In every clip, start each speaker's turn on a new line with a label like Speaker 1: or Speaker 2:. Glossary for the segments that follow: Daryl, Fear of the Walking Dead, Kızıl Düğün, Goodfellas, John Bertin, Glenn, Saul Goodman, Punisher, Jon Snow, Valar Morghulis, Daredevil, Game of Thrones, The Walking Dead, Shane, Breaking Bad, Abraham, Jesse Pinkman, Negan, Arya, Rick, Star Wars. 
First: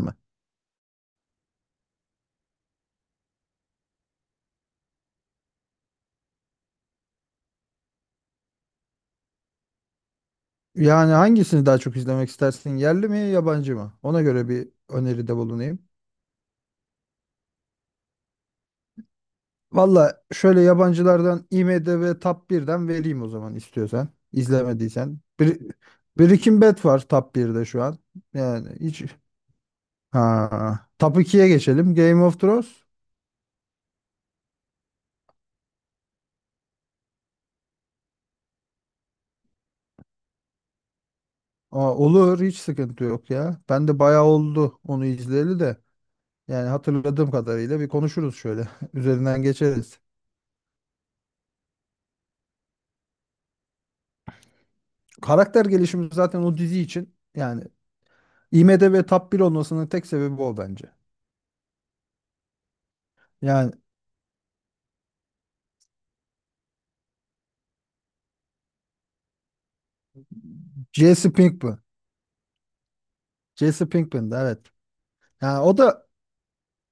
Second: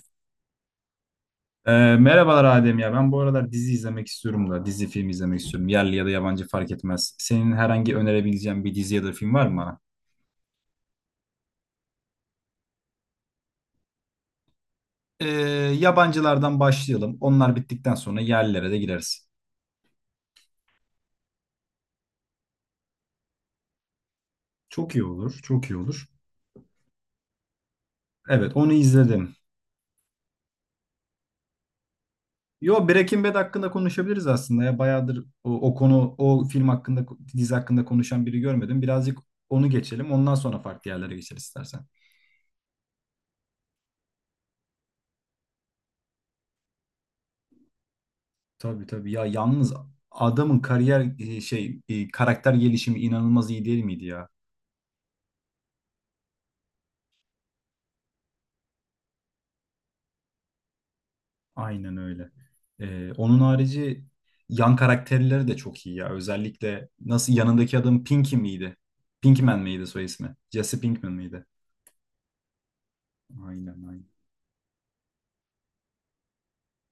Speaker 1: Mi?
Speaker 2: Merhabalar Adem ya. Ben bu aralar dizi izlemek istiyorum da. Dizi film izlemek istiyorum. Yerli ya da yabancı fark etmez. Senin herhangi önerebileceğin bir dizi ya da film var mı bana?
Speaker 1: Yani hangisini daha çok izlemek istersin? Yerli mi, yabancı mı? Ona göre bir
Speaker 2: Ee,
Speaker 1: öneride bulunayım.
Speaker 2: Yabancılardan başlayalım. Onlar bittikten sonra yerlilere de gireriz.
Speaker 1: Valla şöyle yabancılardan IMDb Top birden vereyim o zaman istiyorsan.
Speaker 2: Çok iyi
Speaker 1: İzlemediysen.
Speaker 2: olur,
Speaker 1: Bir,
Speaker 2: çok iyi olur.
Speaker 1: Breaking Bad var Top birde şu an.
Speaker 2: Evet,
Speaker 1: Yani
Speaker 2: onu
Speaker 1: hiç...
Speaker 2: izledim.
Speaker 1: Ha. Top ikiye geçelim. Game of
Speaker 2: Yo,
Speaker 1: Thrones.
Speaker 2: Breaking Bad hakkında konuşabiliriz aslında ya. Bayağıdır o konu, o film hakkında, dizi hakkında konuşan biri görmedim. Birazcık onu geçelim. Ondan sonra farklı yerlere geçeriz istersen.
Speaker 1: Aa, olur hiç sıkıntı yok ya. Ben de bayağı oldu onu izleyeli de. Yani hatırladığım kadarıyla bir konuşuruz şöyle.
Speaker 2: Tabii tabii ya
Speaker 1: Üzerinden
Speaker 2: yalnız
Speaker 1: geçeriz.
Speaker 2: adamın kariyer e, şey e, karakter gelişimi inanılmaz iyi değil miydi ya?
Speaker 1: Karakter gelişimi zaten o dizi için yani IMDb Top 1 olmasının tek sebebi o bence.
Speaker 2: Aynen öyle. Onun
Speaker 1: Yani
Speaker 2: harici yan karakterleri de çok iyi ya. Özellikle nasıl yanındaki adam Pinky miydi? Pinkman miydi soy ismi? Jesse Pinkman
Speaker 1: Jesse
Speaker 2: mıydı?
Speaker 1: Pinkman.
Speaker 2: Aynen
Speaker 1: Jesse
Speaker 2: aynen.
Speaker 1: Pinkman, evet. Yani o da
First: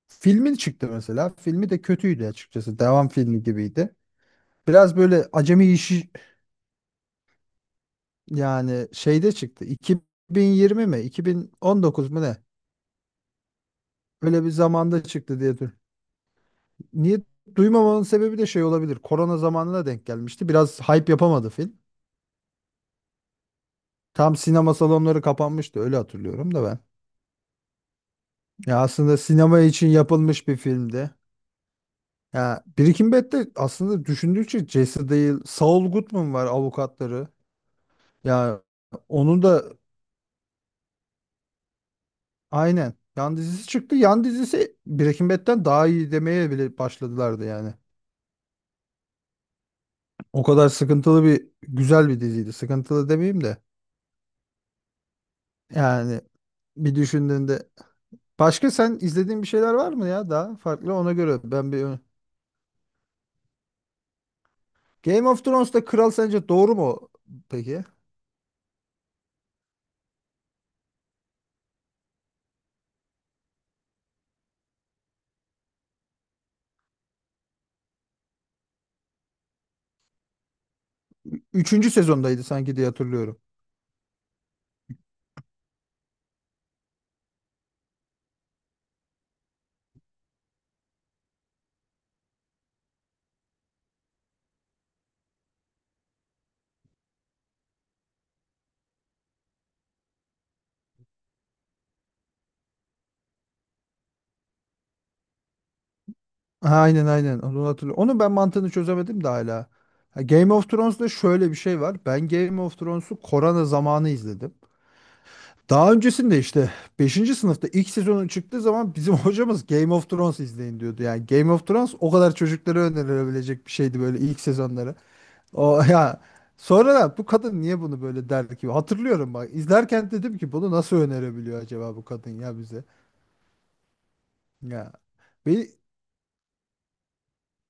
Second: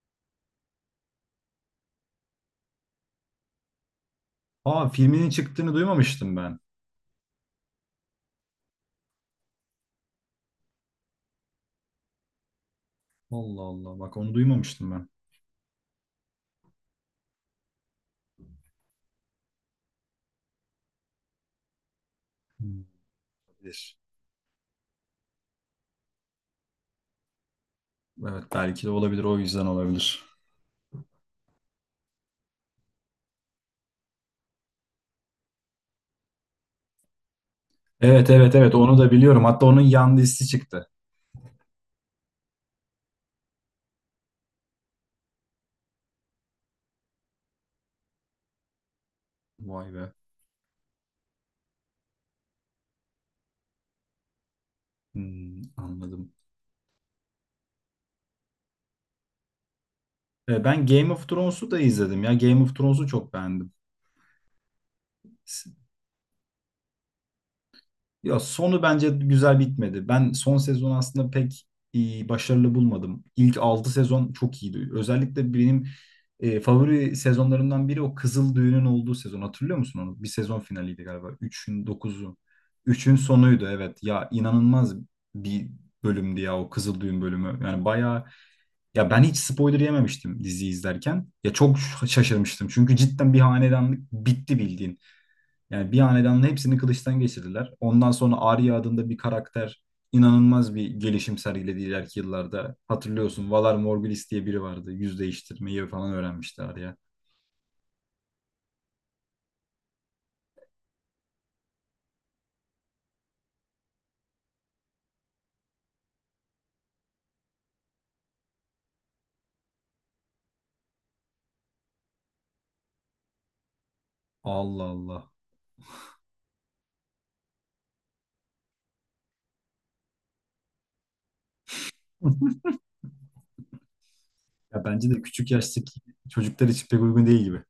Speaker 1: filmin çıktı mesela. Filmi de kötüydü açıkçası. Devam filmi gibiydi.
Speaker 2: Aa
Speaker 1: Biraz böyle
Speaker 2: filminin
Speaker 1: acemi
Speaker 2: çıktığını
Speaker 1: işi
Speaker 2: duymamıştım ben.
Speaker 1: yani şeyde çıktı. 2020 mi? 2019 mu ne?
Speaker 2: Allah Allah bak onu
Speaker 1: Öyle bir
Speaker 2: duymamıştım
Speaker 1: zamanda
Speaker 2: ben.
Speaker 1: çıktı diye. Niye duymamanın sebebi de şey olabilir. Korona zamanına denk gelmişti. Biraz hype yapamadı film.
Speaker 2: Hmm. Olabilir.
Speaker 1: Tam sinema salonları kapanmıştı öyle hatırlıyorum da ben.
Speaker 2: Evet
Speaker 1: Ya
Speaker 2: belki de
Speaker 1: aslında
Speaker 2: olabilir o
Speaker 1: sinema
Speaker 2: yüzden
Speaker 1: için
Speaker 2: olabilir.
Speaker 1: yapılmış bir filmdi. Ya Birikim Bet'te aslında düşündükçe Jesse değil, Saul Goodman var avukatları.
Speaker 2: Evet evet
Speaker 1: Ya
Speaker 2: evet onu da
Speaker 1: onu
Speaker 2: biliyorum.
Speaker 1: da
Speaker 2: Hatta onun yan dizisi çıktı.
Speaker 1: aynen yan dizisi çıktı. Yan dizisi Breaking Bad'den daha iyi demeye bile başladılardı yani.
Speaker 2: Vay be.
Speaker 1: O kadar sıkıntılı bir güzel bir diziydi. Sıkıntılı demeyeyim de
Speaker 2: Hmm,
Speaker 1: yani
Speaker 2: anladım.
Speaker 1: bir düşündüğünde başka sen izlediğin bir şeyler var mı ya daha
Speaker 2: Ben
Speaker 1: farklı
Speaker 2: Game
Speaker 1: ona
Speaker 2: of
Speaker 1: göre
Speaker 2: Thrones'u
Speaker 1: ben bir
Speaker 2: da izledim ya. Game of Thrones'u çok beğendim.
Speaker 1: Game of
Speaker 2: S-
Speaker 1: Thrones'ta kral sence doğru mu peki?
Speaker 2: Ya sonu bence güzel bitmedi. Ben son sezon aslında pek başarılı bulmadım. İlk 6 sezon çok iyiydi. Özellikle benim favori sezonlarımdan biri o Kızıl Düğün'ün olduğu sezon. Hatırlıyor musun onu? Bir sezon finaliydi galiba.
Speaker 1: Ü- Üçüncü sezondaydı sanki diye
Speaker 2: Üçün
Speaker 1: hatırlıyorum.
Speaker 2: sonuydu evet. Ya inanılmaz bir bölümdü ya o Kızıl Düğün bölümü. Yani bayağı. Ya ben hiç spoiler yememiştim diziyi izlerken. Ya çok şaşırmıştım. Çünkü cidden bir hanedanlık bitti bildiğin. Yani bir hanedanın hepsini kılıçtan geçirdiler. Ondan sonra Arya adında bir karakter inanılmaz bir gelişim sergiledi ileriki yıllarda. Hatırlıyorsun Valar Morghulis diye biri vardı. Yüz değiştirmeyi falan öğrenmişti
Speaker 1: Ha,
Speaker 2: Arya.
Speaker 1: aynen aynen onu hatırlıyorum. Onun ben mantığını çözemedim de hala. Ha, Game of Thrones'da şöyle bir şey var. Ben Game of Thrones'u korona zamanı izledim. Daha öncesinde işte beşinci sınıfta ilk sezonun çıktığı zaman bizim hocamız Game of Thrones izleyin diyordu. Yani Game of Thrones o kadar çocuklara önerilebilecek bir şeydi böyle ilk
Speaker 2: Allah
Speaker 1: sezonları.
Speaker 2: Allah.
Speaker 1: O ya sonra da bu kadın niye bunu böyle derdi ki? Hatırlıyorum bak izlerken dedim ki bunu nasıl önerebiliyor acaba bu kadın ya bize?
Speaker 2: Ya
Speaker 1: Ya
Speaker 2: bence de küçük
Speaker 1: bir
Speaker 2: yaştaki çocuklar için pek uygun değil gibi.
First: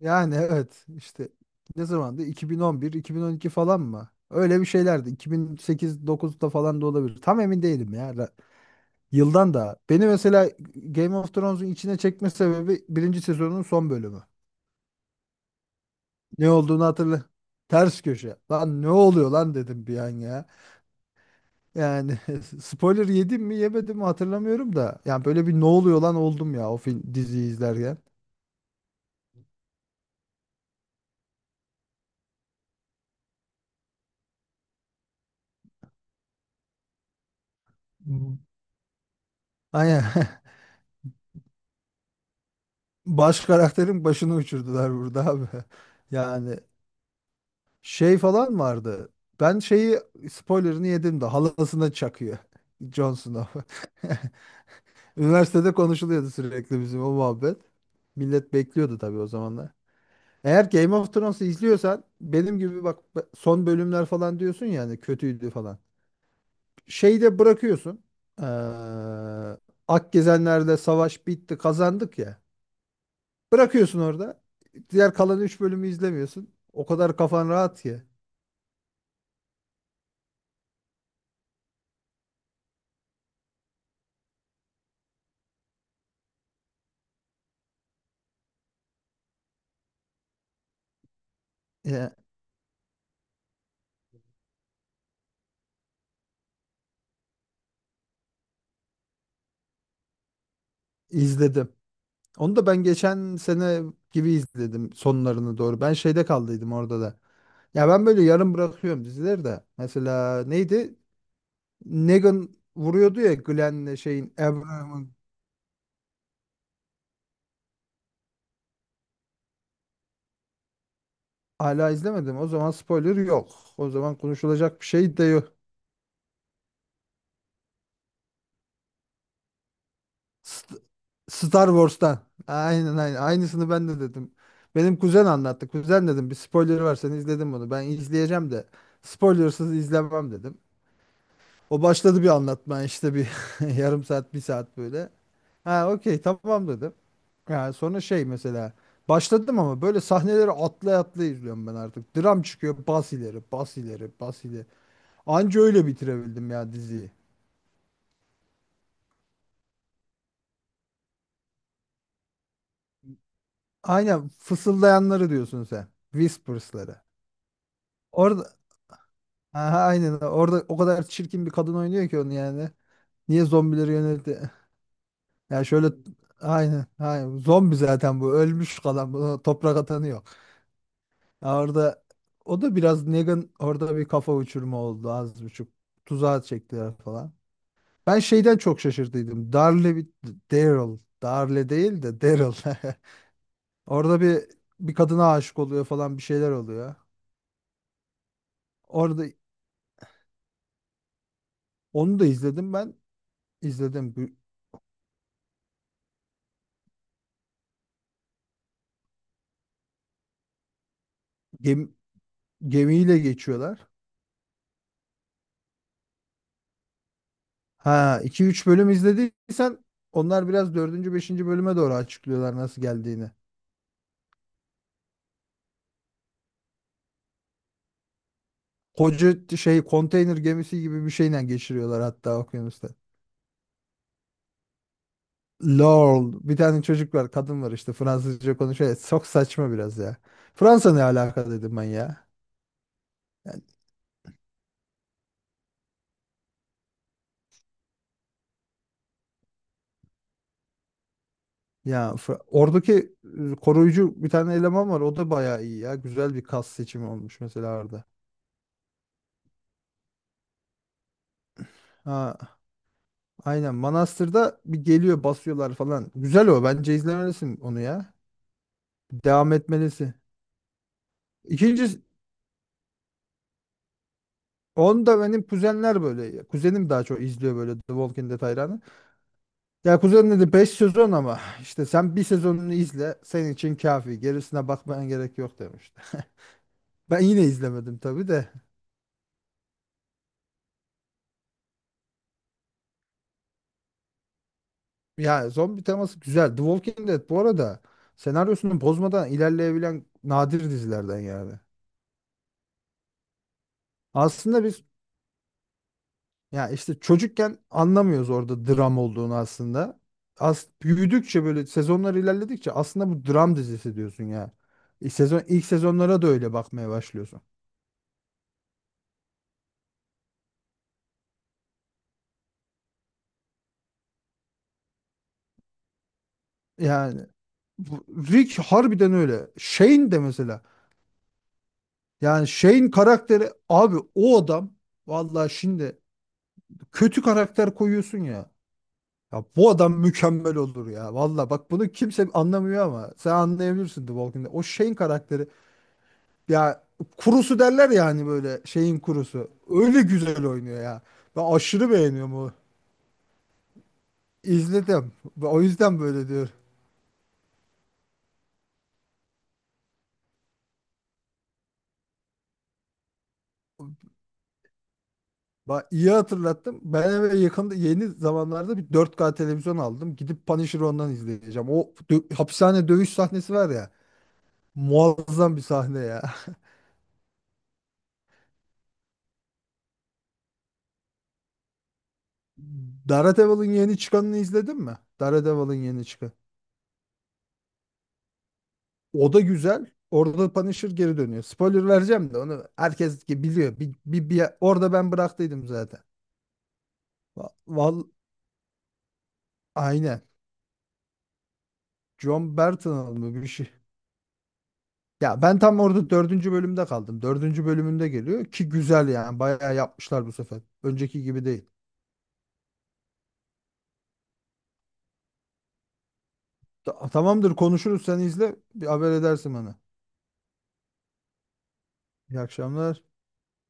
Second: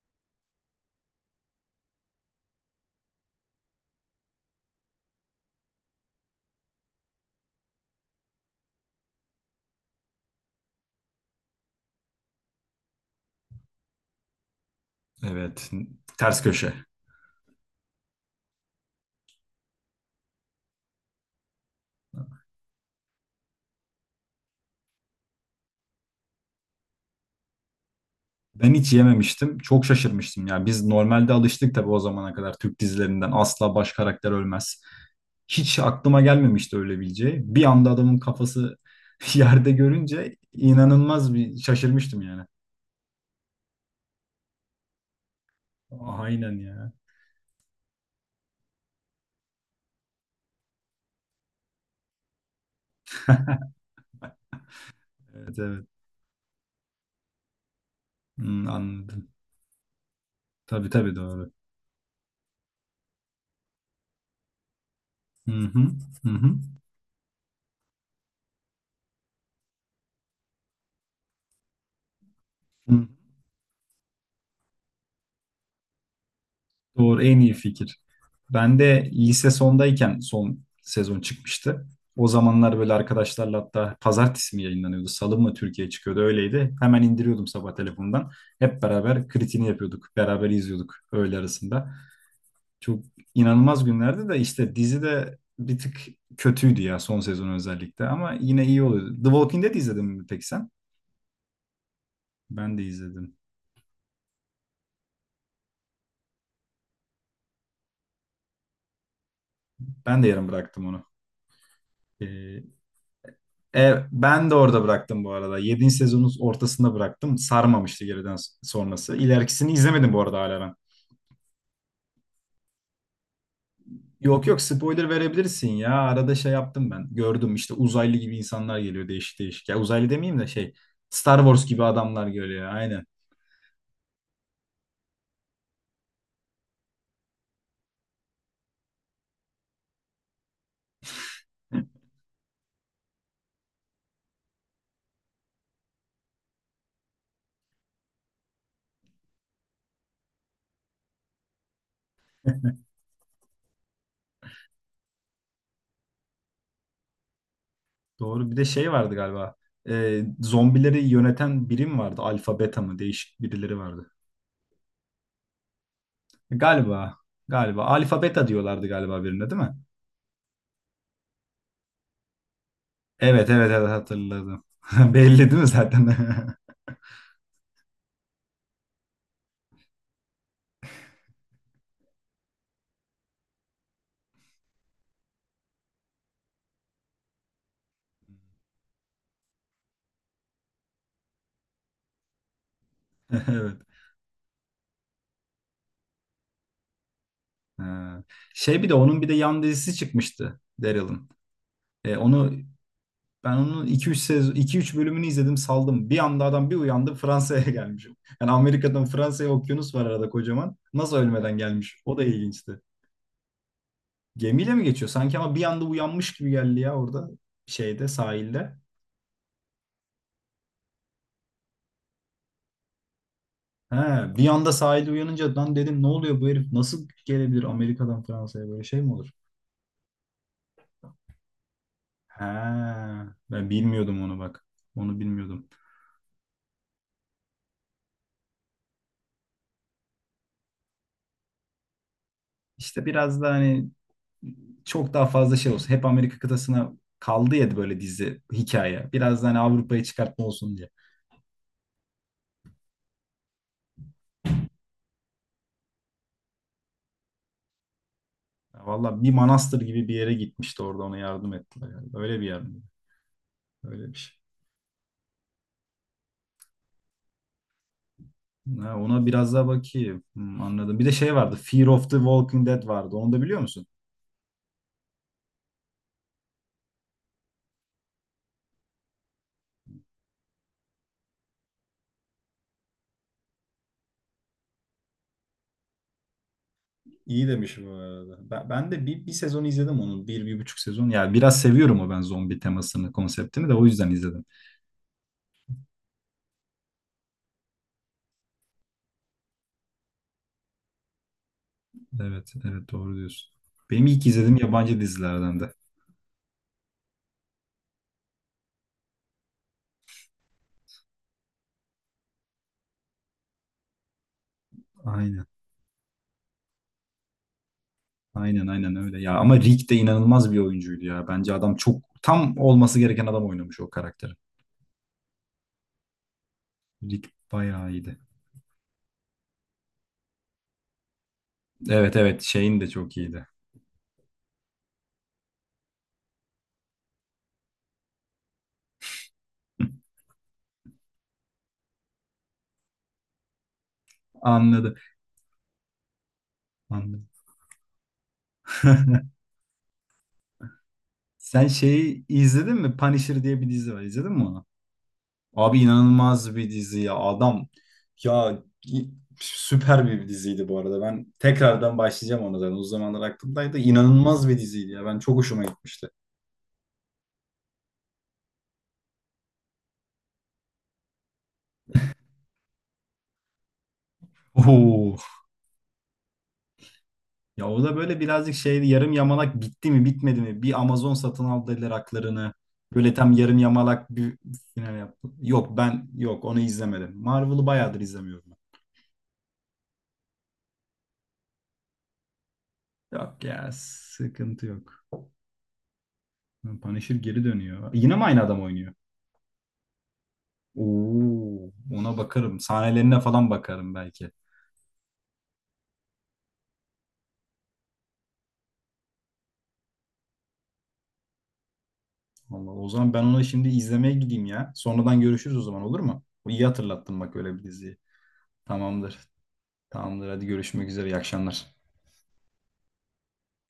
Speaker 1: yani evet işte ne zamandı? 2011, 2012 falan mı? Öyle bir şeylerdi. 2008-9'da falan da olabilir. Tam emin değilim ya. Yıldan da. Beni mesela Game of Thrones'un içine çekme sebebi birinci sezonun son bölümü.
Speaker 2: Evet. Ters
Speaker 1: Ne
Speaker 2: köşe.
Speaker 1: olduğunu hatırla. Ters köşe. Lan ne oluyor lan dedim bir an ya. Yani spoiler yedim mi yemedim mi hatırlamıyorum da. Yani böyle bir ne oluyor lan oldum ya o film diziyi izlerken.
Speaker 2: Ben hiç yememiştim. Çok şaşırmıştım ya. Biz normalde alıştık tabii o zamana kadar Türk dizilerinden asla baş karakter ölmez. Hiç aklıma gelmemişti öyle bileceği. Bir anda adamın
Speaker 1: Hmm.
Speaker 2: kafası yerde
Speaker 1: Aynen.
Speaker 2: görünce inanılmaz bir şaşırmıştım yani.
Speaker 1: Baş karakterin başını uçurdular burada abi.
Speaker 2: Aynen
Speaker 1: Yani
Speaker 2: ya.
Speaker 1: şey falan vardı. Ben şeyi spoilerını yedim de halasına çakıyor. Jon Snow.
Speaker 2: Evet
Speaker 1: Üniversitede
Speaker 2: evet.
Speaker 1: konuşuluyordu sürekli bizim o muhabbet. Millet
Speaker 2: Hmm,
Speaker 1: bekliyordu tabii o
Speaker 2: anladım.
Speaker 1: zamanlar. Eğer
Speaker 2: Tabii
Speaker 1: Game of
Speaker 2: tabii
Speaker 1: Thrones'u
Speaker 2: doğru.
Speaker 1: izliyorsan benim gibi bak son bölümler falan diyorsun yani kötüydü
Speaker 2: Hı
Speaker 1: falan.
Speaker 2: hı, hı hı.
Speaker 1: Şeyde bırakıyorsun. Ee, Akgezenlerle savaş bitti, kazandık ya.
Speaker 2: Hı.
Speaker 1: Bırakıyorsun orada. Diğer kalan 3 bölümü izlemiyorsun. O kadar
Speaker 2: Doğru en
Speaker 1: kafan
Speaker 2: iyi
Speaker 1: rahat
Speaker 2: fikir.
Speaker 1: ki.
Speaker 2: Ben de lise sondayken son sezon çıkmıştı. O zamanlar böyle arkadaşlarla hatta pazartesi mi yayınlanıyordu, salı mı Türkiye çıkıyordu öyleydi. Hemen indiriyordum sabah telefondan. Hep beraber kritini yapıyorduk, beraber izliyorduk öğle arasında.
Speaker 1: Ya,
Speaker 2: Çok inanılmaz günlerdi de işte dizi de bir tık kötüydü ya son sezon özellikle ama yine iyi oluyordu. The Walking Dead izledin mi peki sen?
Speaker 1: izledim. Onu da ben
Speaker 2: Ben de
Speaker 1: geçen
Speaker 2: izledim.
Speaker 1: sene gibi izledim sonlarını doğru. Ben şeyde kaldıydım orada da. Ya ben böyle yarım bırakıyorum dizileri de.
Speaker 2: Ben de
Speaker 1: Mesela
Speaker 2: yarım bıraktım
Speaker 1: neydi?
Speaker 2: onu.
Speaker 1: Negan
Speaker 2: Ee,
Speaker 1: vuruyordu ya
Speaker 2: E,
Speaker 1: Glenn'le şeyin
Speaker 2: ben de orada
Speaker 1: Abraham'ın.
Speaker 2: bıraktım bu arada. 7. sezonun ortasında bıraktım. Sarmamıştı geriden sonrası. İlerikisini izlemedim bu arada hala ben.
Speaker 1: Hala izlemedim. O zaman spoiler yok. O zaman
Speaker 2: Yok yok
Speaker 1: konuşulacak bir
Speaker 2: spoiler
Speaker 1: şey de yok.
Speaker 2: verebilirsin ya. Arada şey yaptım ben. Gördüm işte uzaylı gibi insanlar geliyor değişik değişik. Ya uzaylı demeyeyim de şey
Speaker 1: St-
Speaker 2: Star Wars
Speaker 1: Star
Speaker 2: gibi
Speaker 1: Wars'tan.
Speaker 2: adamlar geliyor.
Speaker 1: Aynen
Speaker 2: Aynen.
Speaker 1: aynen. Aynısını ben de dedim. Benim kuzen anlattı. Kuzen dedim bir spoiler var sen izledin bunu. Ben izleyeceğim de spoilersız izlemem dedim. O başladı bir anlatmaya işte bir yarım saat bir saat böyle. Ha okey tamam dedim. Yani sonra şey mesela başladım ama böyle sahneleri atlay atlay izliyorum ben artık. Dram çıkıyor bas ileri bas ileri bas ileri. Anca öyle bitirebildim ya diziyi.
Speaker 2: Doğru. Bir de şey vardı galiba. Zombileri yöneten birim vardı. Alfa beta mı? Değişik birileri vardı.
Speaker 1: Aynen fısıldayanları diyorsun sen. Whispers'ları.
Speaker 2: Galiba. Galiba. Alfa beta
Speaker 1: Orada
Speaker 2: diyorlardı galiba birine değil mi?
Speaker 1: aha, aynen orada o kadar çirkin bir kadın oynuyor ki onu yani. Niye
Speaker 2: Evet evet evet
Speaker 1: zombileri yöneldi?
Speaker 2: hatırladım. Belli değil
Speaker 1: Ya
Speaker 2: mi
Speaker 1: şöyle
Speaker 2: zaten?
Speaker 1: aynen, aynen zombi zaten bu ölmüş kalan bu toprak atanı yok. Ya orada o da biraz Negan orada bir kafa uçurma oldu az buçuk. Tuzağa çektiler falan. Ben şeyden çok şaşırdıydım. Darle bir Daryl. Darle değil de Daryl.
Speaker 2: Evet.
Speaker 1: Orada bir kadına aşık oluyor falan bir şeyler oluyor.
Speaker 2: Ha. Şey bir de onun
Speaker 1: Orada
Speaker 2: bir de yan dizisi çıkmıştı Daryl'ın.
Speaker 1: onu da
Speaker 2: Onu
Speaker 1: izledim ben.
Speaker 2: ben onun iki
Speaker 1: İzledim.
Speaker 2: üç sezon iki üç bölümünü izledim saldım. Bir anda adam bir uyandı Fransa'ya gelmişim. Yani Amerika'dan Fransa'ya okyanus var arada kocaman. Nasıl ölmeden
Speaker 1: Gemi,
Speaker 2: gelmiş? O da ilginçti.
Speaker 1: Gemiyle geçiyorlar.
Speaker 2: Gemiyle mi geçiyor? Sanki ama bir anda uyanmış gibi geldi ya orada şeyde
Speaker 1: Ha 2-3
Speaker 2: sahilde.
Speaker 1: bölüm izlediysen onlar biraz dördüncü beşinci bölüme doğru açıklıyorlar nasıl geldiğini.
Speaker 2: He, bir anda sahilde uyanınca lan dedim ne oluyor bu herif nasıl gelebilir Amerika'dan Fransa'ya böyle şey mi olur?
Speaker 1: Şey konteyner gemisi gibi bir şeyle geçiriyorlar hatta
Speaker 2: He,
Speaker 1: okyanusta.
Speaker 2: ben bilmiyordum onu bak. Onu bilmiyordum.
Speaker 1: Lol bir tane çocuk var kadın var işte Fransızca konuşuyor. Ya, çok saçma biraz ya. Fransa ne alaka dedim ben ya.
Speaker 2: İşte biraz da hani çok daha fazla şey olsun. Hep Amerika kıtasına kaldı ya böyle dizi hikaye. Biraz da hani Avrupa'ya çıkartma olsun diye.
Speaker 1: Oradaki koruyucu bir tane eleman var o da bayağı iyi ya. Güzel bir kas seçimi olmuş mesela orada.
Speaker 2: Ya Valla bir manastır gibi bir yere gitmişti orada ona yardım ettiler. Yani. Öyle bir
Speaker 1: Ha,
Speaker 2: yer mi?
Speaker 1: aynen
Speaker 2: Öyle bir şey.
Speaker 1: Manastır'da bir geliyor basıyorlar falan. Güzel o bence izlemelisin onu ya.
Speaker 2: Ha, ona
Speaker 1: Devam
Speaker 2: biraz daha
Speaker 1: etmelisi.
Speaker 2: bakayım. Hmm, anladım. Bir de şey vardı. Fear
Speaker 1: İkincisi
Speaker 2: of the Walking Dead vardı. Onu da biliyor musun?
Speaker 1: onu da benim kuzenler böyle. Kuzenim daha çok izliyor böyle The Walking Dead hayranı. Ya kuzen dedi 5 sezon ama işte sen bir sezonunu izle senin için kafi. Gerisine bakmana gerek yok demişti. Ben yine
Speaker 2: İyi demişim bu
Speaker 1: izlemedim tabii
Speaker 2: arada.
Speaker 1: de.
Speaker 2: Ben de bir sezon izledim onu. Bir, bir buçuk sezon. Yani biraz seviyorum o ben zombi temasını, konseptini de o yüzden izledim.
Speaker 1: Ya zombi teması güzel. The Walking Dead bu arada senaryosunu bozmadan ilerleyebilen nadir dizilerden yani.
Speaker 2: Evet, evet doğru diyorsun. Benim ilk izlediğim
Speaker 1: Aslında biz
Speaker 2: yabancı dizilerden de.
Speaker 1: ya işte çocukken anlamıyoruz orada dram olduğunu aslında. As büyüdükçe böyle sezonlar ilerledikçe aslında bu dram dizisi diyorsun ya. Sezon
Speaker 2: Aynen.
Speaker 1: ilk sezonlara da öyle bakmaya başlıyorsun.
Speaker 2: Aynen aynen öyle ya. Ama Rick de inanılmaz bir oyuncuydu ya. Bence adam çok tam olması gereken adam oynamış o karakteri.
Speaker 1: Yani
Speaker 2: Rick bayağı
Speaker 1: bu-
Speaker 2: iyiydi.
Speaker 1: Rick harbiden öyle. Shane de mesela.
Speaker 2: Evet evet
Speaker 1: Yani
Speaker 2: şeyin de
Speaker 1: Shane
Speaker 2: çok iyiydi.
Speaker 1: karakteri abi o adam vallahi şimdi kötü karakter koyuyorsun ya. Ya bu adam mükemmel olur ya. Vallahi bak bunu kimse anlamıyor ama sen anlayabilirsin The Walking Dead. O Shane
Speaker 2: Anladım.
Speaker 1: karakteri ya
Speaker 2: Anladım.
Speaker 1: kurusu derler ya hani böyle şeyin kurusu. Öyle güzel oynuyor ya. Ben
Speaker 2: Sen
Speaker 1: aşırı
Speaker 2: şeyi
Speaker 1: beğeniyorum onu.
Speaker 2: izledin mi? Punisher diye bir dizi var. İzledin mi onu?
Speaker 1: İzledim. O
Speaker 2: Abi
Speaker 1: yüzden böyle diyor.
Speaker 2: inanılmaz bir dizi ya. Adam ya süper bir diziydi bu arada. Ben tekrardan başlayacağım ona zaten. O zamanlar aklımdaydı. İnanılmaz bir diziydi ya. Ben çok hoşuma
Speaker 1: Bak
Speaker 2: gitmişti.
Speaker 1: iyi hatırlattım. Ben eve yakında yeni zamanlarda bir 4K televizyon aldım. Gidip Punisher'ı ondan izleyeceğim. Hapishane dövüş sahnesi var ya.
Speaker 2: Oo.
Speaker 1: Muazzam bir sahne ya.
Speaker 2: Ya o da böyle birazcık şey yarım yamalak bitti mi bitmedi mi? Bir Amazon satın aldı dediler haklarını. Böyle tam yarım
Speaker 1: Daredevil'ın yeni
Speaker 2: yamalak
Speaker 1: çıkanını
Speaker 2: bir
Speaker 1: izledin
Speaker 2: final
Speaker 1: mi?
Speaker 2: yaptı.
Speaker 1: Daredevil'ın
Speaker 2: Yok
Speaker 1: yeni
Speaker 2: ben
Speaker 1: çıkan.
Speaker 2: yok onu izlemedim. Marvel'ı bayağıdır izlemiyorum
Speaker 1: O da güzel. Orada Punisher geri dönüyor. Spoiler vereceğim de onu
Speaker 2: ben.
Speaker 1: herkes
Speaker 2: Yok ya
Speaker 1: biliyor.
Speaker 2: sıkıntı
Speaker 1: Orada
Speaker 2: yok.
Speaker 1: ben bıraktıydım zaten.
Speaker 2: Punisher geri
Speaker 1: Va-
Speaker 2: dönüyor.
Speaker 1: Val
Speaker 2: Yine mi aynı adam oynuyor?
Speaker 1: Aynen.
Speaker 2: Oo, ona
Speaker 1: John
Speaker 2: bakarım.
Speaker 1: Bertin'ın
Speaker 2: Sahnelerine
Speaker 1: mı bir
Speaker 2: falan
Speaker 1: şey.
Speaker 2: bakarım belki.
Speaker 1: Ya ben tam orada dördüncü bölümde kaldım. Dördüncü bölümünde geliyor ki güzel yani. Bayağı yapmışlar bu sefer. Önceki gibi değil.
Speaker 2: Vallahi o zaman ben ona şimdi izlemeye gideyim ya. Sonradan görüşürüz o zaman olur mu? İyi
Speaker 1: Ta-
Speaker 2: hatırlattın bak öyle
Speaker 1: tamamdır
Speaker 2: bir diziyi.
Speaker 1: konuşuruz sen izle. Bir haber
Speaker 2: Tamamdır.
Speaker 1: edersin bana.
Speaker 2: Tamamdır hadi görüşmek üzere. İyi akşamlar.
Speaker 1: İyi akşamlar.